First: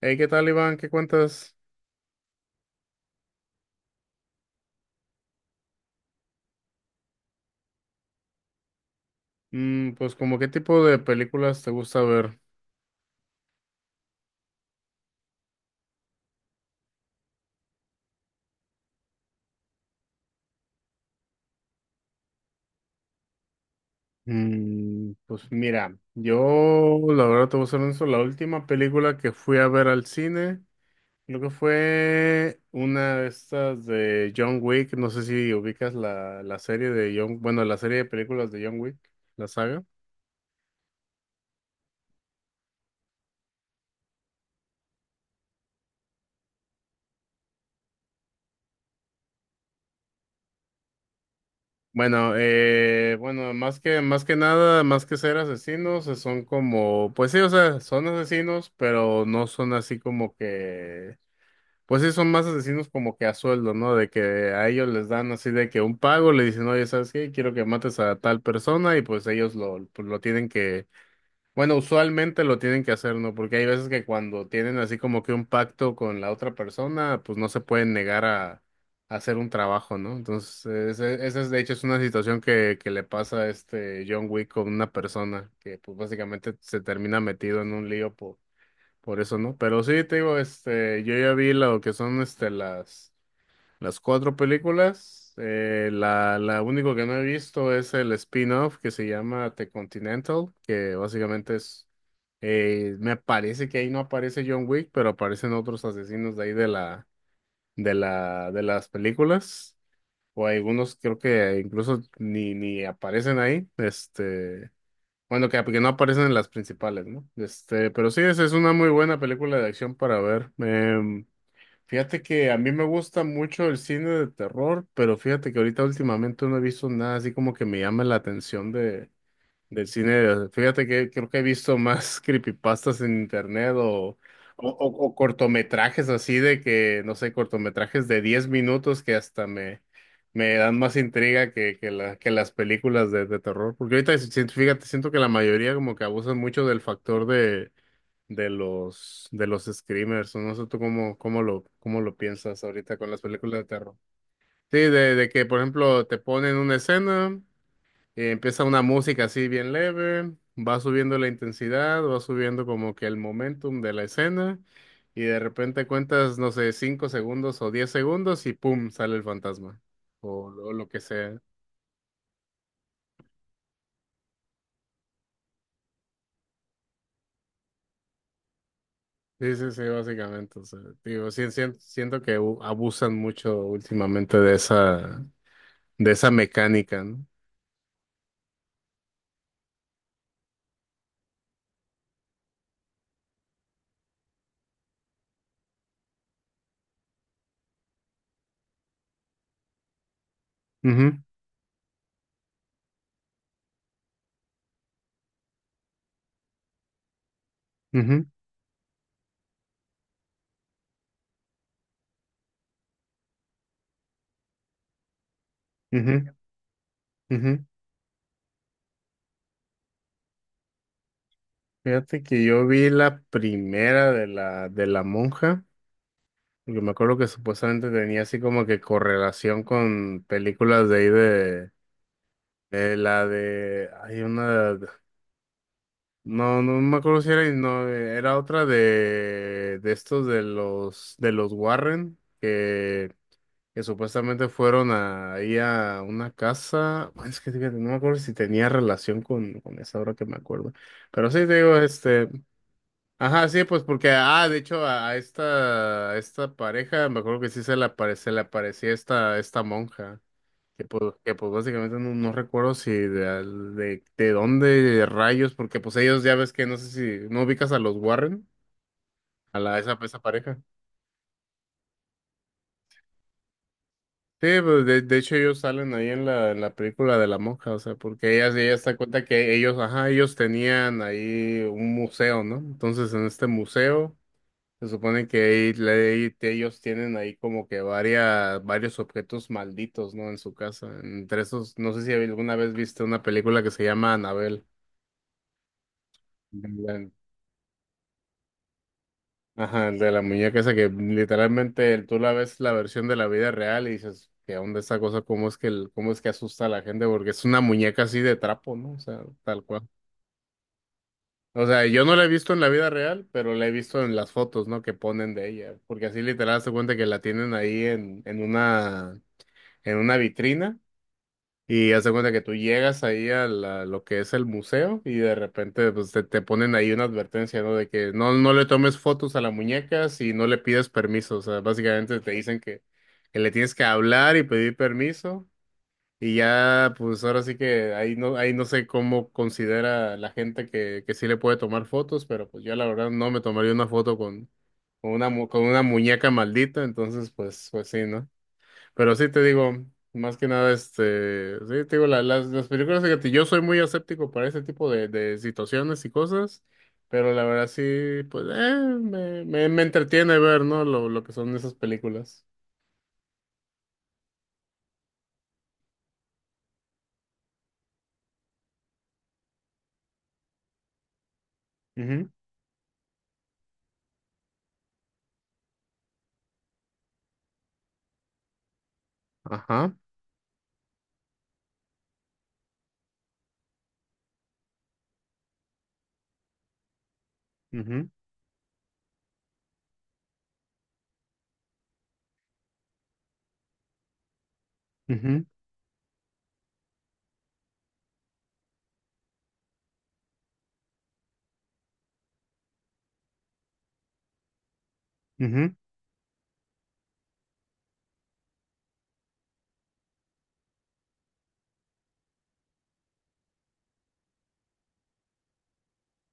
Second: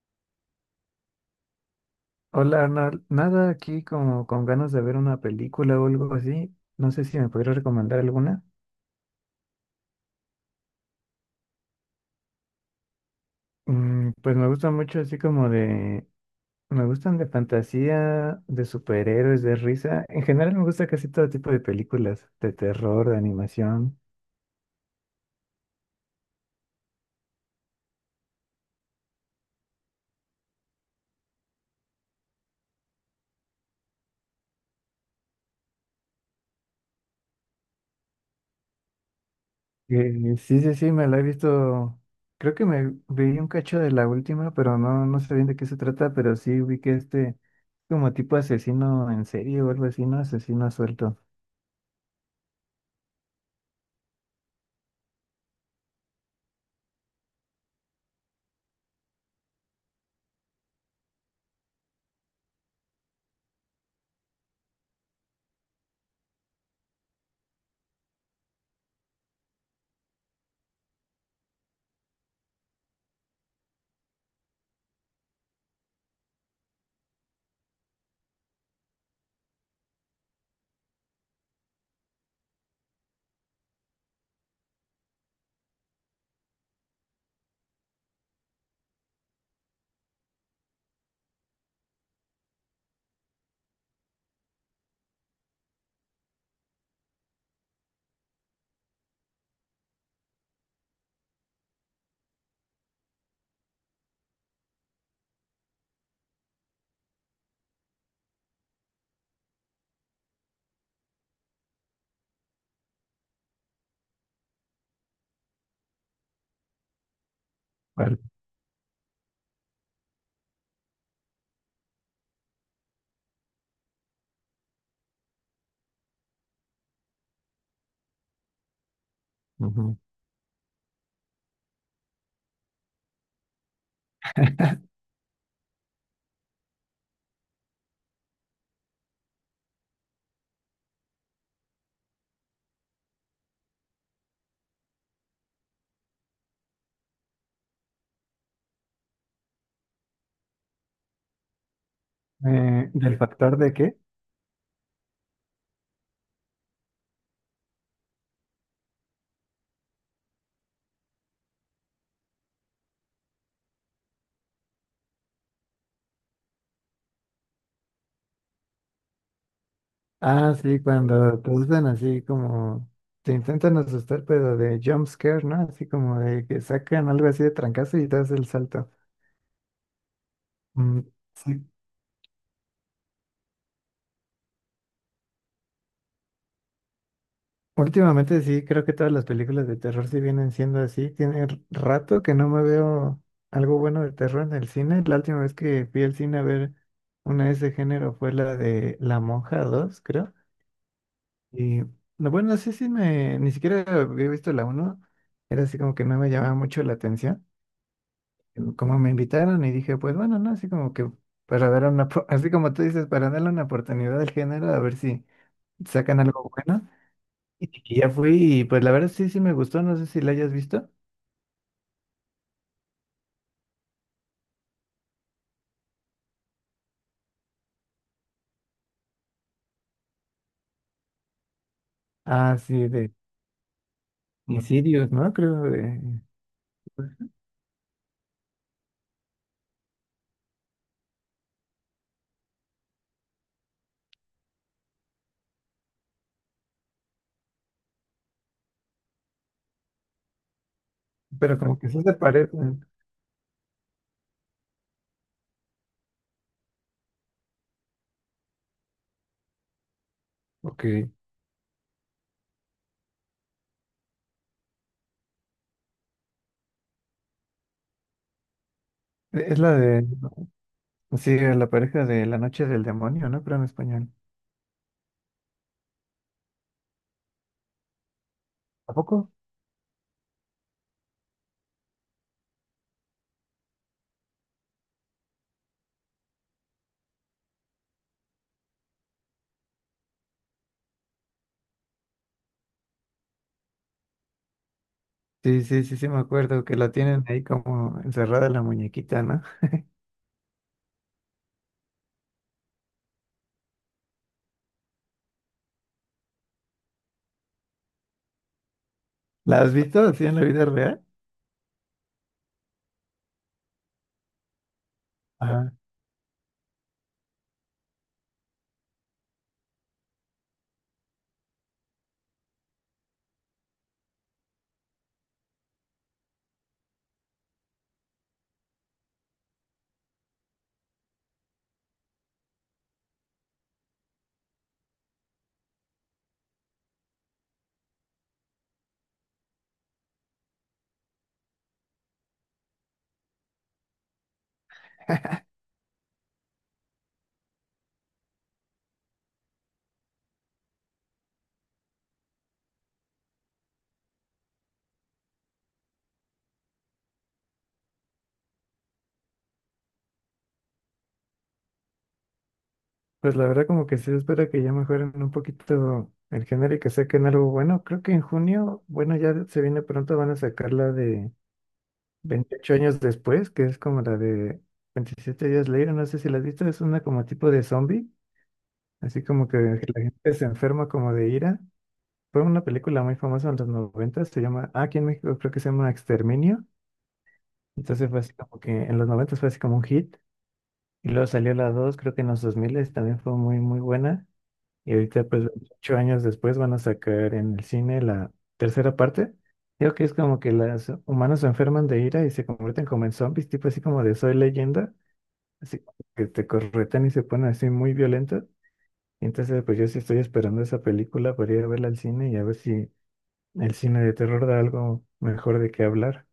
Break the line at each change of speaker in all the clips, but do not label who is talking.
Hey, ¿qué tal, Iván? ¿Qué cuentas?
Hola Arnold, nada aquí como con ganas de ver una película o algo así. No sé si me podrías recomendar alguna.
Pues, ¿como qué tipo de películas te gusta ver?
Pues me gusta mucho así como de... Me gustan de fantasía, de superhéroes, de risa. En general me gusta casi todo tipo de películas, de terror, de animación.
Pues mira, yo la verdad te voy a ser honesto, la última película que fui a ver al cine, creo que fue una de estas de John Wick, no sé si ubicas la serie de John, bueno, la serie de películas de John Wick, la saga.
Sí, sí, sí, me la he visto. Creo que me vi un cacho de la última, pero no, no sé bien de qué se trata, pero sí vi que este como tipo asesino en serie o algo así, ¿no? Asesino suelto.
Bueno, bueno, más que nada, más que ser asesinos, son como, pues sí, o sea, son asesinos, pero no son así como que. Pues sí, son más asesinos como que a sueldo, ¿no? De que a ellos les dan así de que un pago, le dicen, oye, ¿sabes qué? Quiero que mates a tal persona y pues ellos lo, pues, lo tienen que, bueno, usualmente lo tienen que hacer, ¿no? Porque hay veces que cuando tienen así como que un pacto con la otra persona, pues no se pueden negar a hacer un trabajo, ¿no? Entonces, esa es, de hecho, es una situación que le pasa a este John Wick con una persona que pues básicamente se termina metido en un lío por eso no, pero sí te digo, este, yo ya vi lo que son este las cuatro películas. La único que no he visto es el spin-off que se llama The Continental, que básicamente es me parece que ahí no aparece John Wick, pero aparecen otros asesinos de ahí de la de las películas o algunos creo que incluso ni aparecen ahí. Este bueno, que no aparecen en las principales, ¿no? Este, pero
Vale.
sí, esa es una muy buena película de acción para ver. Fíjate que a mí me gusta mucho el cine de terror, pero fíjate que ahorita últimamente no he visto nada así como que me llame la atención de del cine, fíjate que creo que he visto más creepypastas en internet o cortometrajes así de que, no sé, cortometrajes de 10 minutos que hasta me dan más intriga que las películas de terror. Porque ahorita, fíjate, siento que la mayoría como que abusan mucho del factor de, de los screamers. O No sé tú cómo, cómo lo piensas ahorita con
¿Del
las
factor
películas de
de
terror.
qué?
Sí, de que, por ejemplo, te ponen una escena. Empieza una música así bien leve, va subiendo la intensidad, va subiendo como que el momentum de la escena y de repente cuentas, no sé, 5 segundos o 10 segundos y ¡pum! Sale el fantasma
Ah,
o
sí,
lo que
cuando
sea.
te usan así como, te intentan asustar, pero de jump scare, ¿no? Así como de que sacan algo así de trancazo y das el salto.
Sí, sí, sí, básicamente. O sea,
Mm,
digo, sí,
sí.
siento que abusan mucho últimamente de esa mecánica, ¿no?
Últimamente sí, creo que todas las películas de terror sí vienen siendo así. Tiene rato que no me veo algo bueno de terror en el cine. La última vez que fui al cine a ver una de ese género fue la de La Monja dos, creo.
Ujú,
Y no, bueno, no sé si me, ni siquiera había visto la uno, era así como que no me llamaba mucho la atención,
ujú,
como me invitaron y dije, pues bueno, no, así como que para dar una, así como tú dices, para darle una oportunidad al género, a ver si sacan
ujú,
algo bueno.
ujú.
Y ya fui y pues la verdad sí, sí me gustó, no sé si la hayas visto.
Fíjate que yo vi la primera de la monja. Yo me acuerdo que supuestamente tenía así como que correlación con películas de ahí
Ah, sí,
de
de
la de, hay una,
Insidious, ¿no? Creo de,
no, no me acuerdo si era, no, era otra de estos de los Warren, que supuestamente fueron a, ahí a una casa, bueno, es que fíjate, no me acuerdo si tenía relación con esa ahora que me acuerdo, pero sí te
pero
digo,
como que sí se
este.
parecen.
Ajá, sí, pues porque, ah, de hecho, a esta pareja, me acuerdo que sí se le, apare, se le aparecía esta, esta monja,
Ok, e,
que pues básicamente no, no recuerdo si de, de dónde rayos, porque pues ellos ya ves que no sé si, ¿no ubicas a los Warren? A
es la
la, esa,
de,
esa pareja.
sí, la pareja de La Noche del Demonio, ¿no? Pero en español.
Sí, pues de hecho ellos salen ahí en en la película de la monja, o sea, porque ella se
¿A
da cuenta
poco?
que ellos, ajá, ellos tenían ahí un museo, ¿no? Entonces en este museo… Se supone que ahí le- ahí te- ellos tienen ahí como que varios objetos malditos, ¿no? En su casa. Entre esos, no sé si alguna vez viste una película que se llama Anabel.
Sí, sí, sí, sí, me acuerdo que la
La-
tienen ahí como encerrada la muñequita, ¿no?
Ajá, el de la muñeca esa que literalmente tú la ves la versión de la vida real y dices, ¿qué onda esa cosa? ¿Cómo es que, cómo es que asusta a la gente? Porque es una muñeca así de trapo, ¿no? O sea, tal
¿La has
cual.
visto así en la vida real?
O sea, yo no la he visto en la vida real, pero la he visto en las fotos, ¿no? Que ponen de
Ajá.
ella. Porque así literal se cuenta que la tienen ahí en una, en una vitrina y haz de cuenta que tú llegas ahí a lo que es el museo y de repente pues, te ponen ahí una advertencia, ¿no? De que no, no le tomes fotos a la muñeca si no le pides permiso. O sea, básicamente te dicen que le tienes que hablar y pedir permiso. Y ya, pues ahora sí que ahí no sé cómo considera la gente que sí le puede tomar fotos, pero pues yo la verdad no me tomaría una foto con una, con una muñeca maldita, entonces pues, pues sí, ¿no? Pero sí te digo, más que nada, este, sí te digo, las películas, fíjate, yo soy muy escéptico para ese tipo de situaciones y cosas, pero la verdad sí, pues, me entretiene ver, ¿no? Lo que son esas películas.
Pues la verdad como que sí, espero que ya mejoren un poquito el género y que saquen algo bueno. Creo que en junio, bueno, ya se viene pronto, van a sacar la de
Ujú,
28 años después, que es como la de 27 días later, no sé si la has visto, es una como tipo de zombie, así como que la
ajá,
gente se enferma como de ira. Fue una película muy famosa en los 90, se llama, ah, aquí en México creo que se llama Exterminio.
ujú,
Entonces fue así como que en los noventas fue así como un hit. Y luego salió la dos, creo que en los 2000 también fue muy, muy buena. Y ahorita,
ujú,
pues, ocho años después van a sacar en el cine la tercera parte. Creo que es como que los humanos se enferman de ira y se convierten como en zombies, tipo así como de Soy Leyenda.
ujú.
Así que te corretan y se ponen así muy violentos. Y entonces, pues yo sí estoy esperando esa película para ir a verla al cine y a ver si el cine de terror da algo mejor de qué hablar.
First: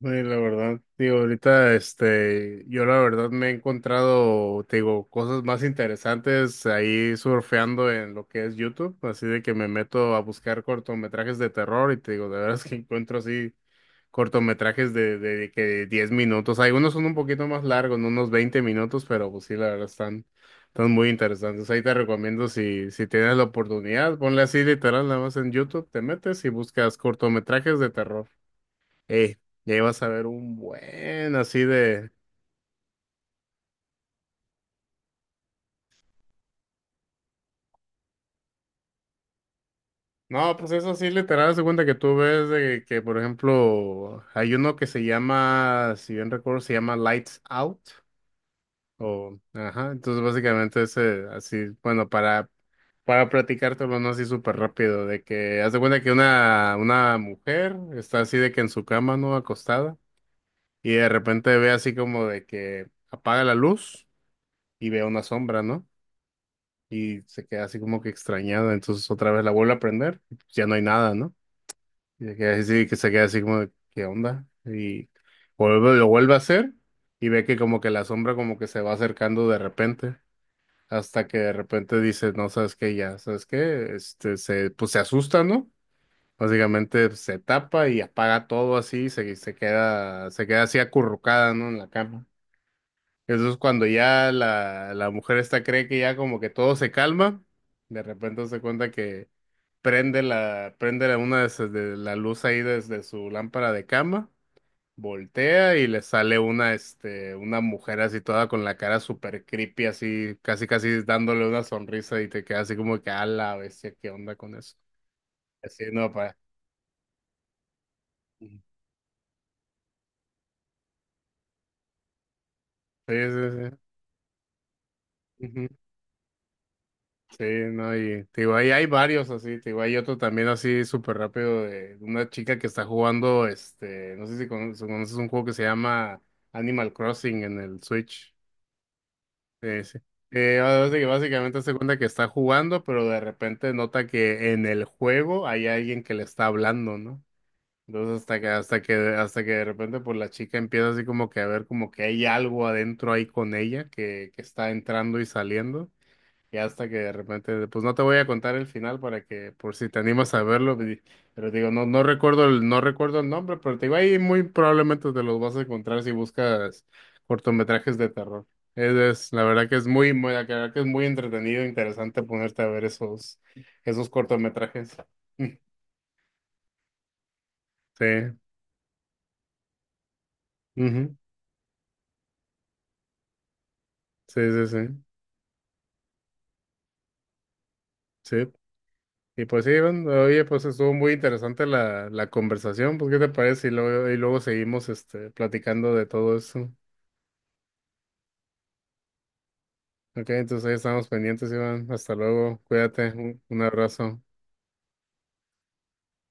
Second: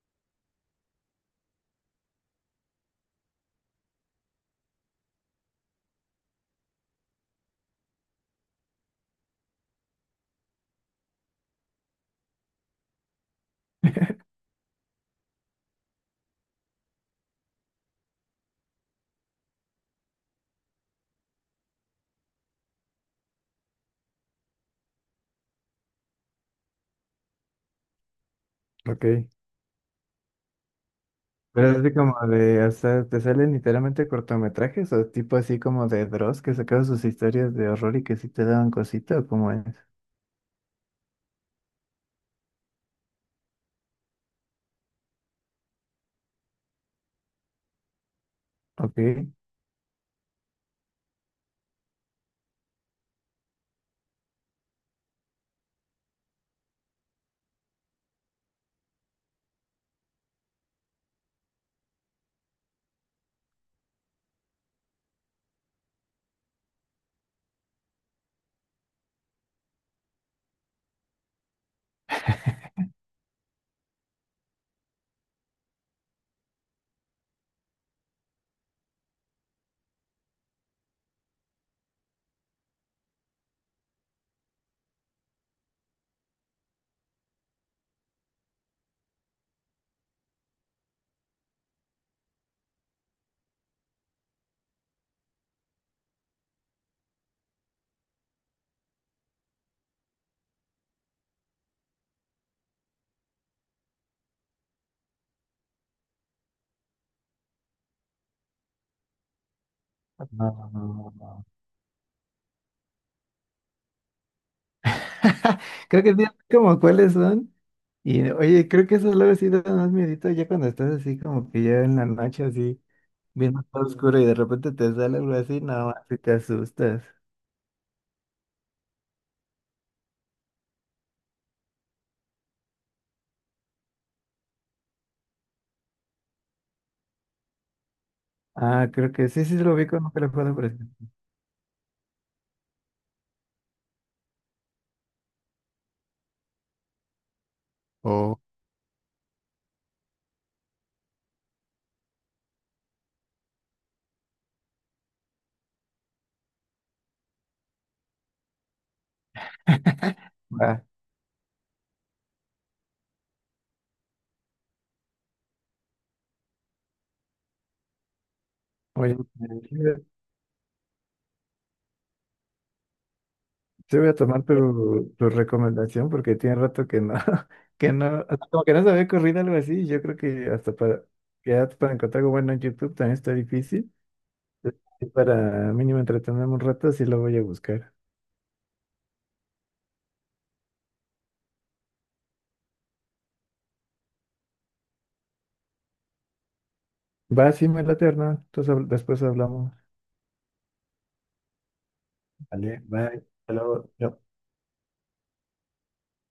Sí, la verdad, digo, ahorita, este, yo la verdad me he encontrado, te digo, cosas más interesantes ahí surfeando en lo que es YouTube, así de que me meto a buscar cortometrajes de terror y te digo, de veras que encuentro así cortometrajes de que 10 minutos, algunos son un poquito más largos, ¿no? Unos 20 minutos, pero pues sí, la verdad están, están muy interesantes. Ahí te recomiendo si tienes la oportunidad, ponle así literal, nada más en YouTube, te metes y buscas cortometrajes de terror.
Ok.
Ey, ya ibas a ver un buen así
Pero es así
de.
como de, o sea, te salen literalmente cortometrajes o tipo así como de Dross que sacaba sus historias de horror y que sí te daban cosita o cómo es.
No, pues eso sí literal, se cuenta que tú ves de que, por ejemplo, hay uno que se llama, si bien recuerdo, se llama Lights Out.
Ok.
O, ajá, entonces básicamente ese, así, bueno, para platicártelo, no así súper rápido, de que haz de cuenta que una mujer está así de que en su cama, ¿no? Acostada, y de repente ve así como de que apaga la luz y ve una sombra, ¿no? Y se queda así como que extrañada, entonces otra vez la vuelve a prender, y pues ya no hay nada, ¿no? Y se queda así, que se queda así como de, ¿qué onda? Y vuelve, lo vuelve a hacer y ve que como que la sombra como que se va acercando de repente, hasta que de repente dice, no, ¿sabes qué? Ya, ¿sabes qué? Este, se, pues se asusta, ¿no? Básicamente pues, se tapa y apaga todo así y se queda así acurrucada, ¿no? En la cama. Eso es cuando ya la mujer esta cree que ya como que todo se calma, de repente se cuenta que una de la luz ahí desde su lámpara de cama, voltea y le sale una, este, una mujer así toda con la cara súper creepy, así, casi
No,
casi
no, no.
dándole una sonrisa y te queda así como que a la bestia, ¿qué onda con eso? Así
Creo
no,
que sí,
para.
como cuáles son. Y
Sí,
oye, creo que eso luego sí da más miedito ya cuando estás así como que ya en la noche así,
sí,
viendo todo oscuro y de repente te sale algo así,
sí.
no, si te asustas.
Sí, no, y te digo, ahí hay varios así, te digo, hay otro también así súper rápido de una chica que está jugando, este, no sé si si conoces, un juego que se llama Animal Crossing en el Switch.
Ah, creo que sí, sí lo
Sí,
vi
sí.
con un teléfono, por
Así que
ejemplo.
básicamente se cuenta que está jugando, pero de repente nota que en el juego hay alguien que le está hablando, ¿no? Entonces
Oh,
hasta que de repente pues la chica empieza así como que a ver como que hay algo adentro ahí con ella que está entrando y saliendo. Y hasta que de repente, pues no te voy a contar el final para que, por si te animas a verlo,
va.
di- pero digo, no, no recuerdo el nombre, pero te digo, ahí muy probablemente te los vas a encontrar si buscas cortometrajes de terror.
Oye,
La verdad que es muy, muy, la verdad que es muy entretenido, interesante ponerte a ver esos,
sí,
esos
voy a tomar
cortometrajes.
tu, tu recomendación porque tiene rato que no, que
Sí,
no, o sea, como que no se me había ocurrido algo así. Yo creo que hasta para,
ujú,
ya para encontrar algo bueno en YouTube también está difícil.
sí, sí, sí,
Y para mínimo entretenerme un rato, sí lo voy a buscar.
sí. Y pues sí, Iván, oye, pues estuvo muy interesante la conversación, pues ¿qué te parece? Y luego seguimos este, platicando de todo eso.
Va, sí, me late, Hernán. Entonces después hablamos.
Ok, entonces ahí estamos pendientes, Iván. Hasta luego.
Vale,
Cuídate.
bye. Hasta
Un
luego.
abrazo.
Chao.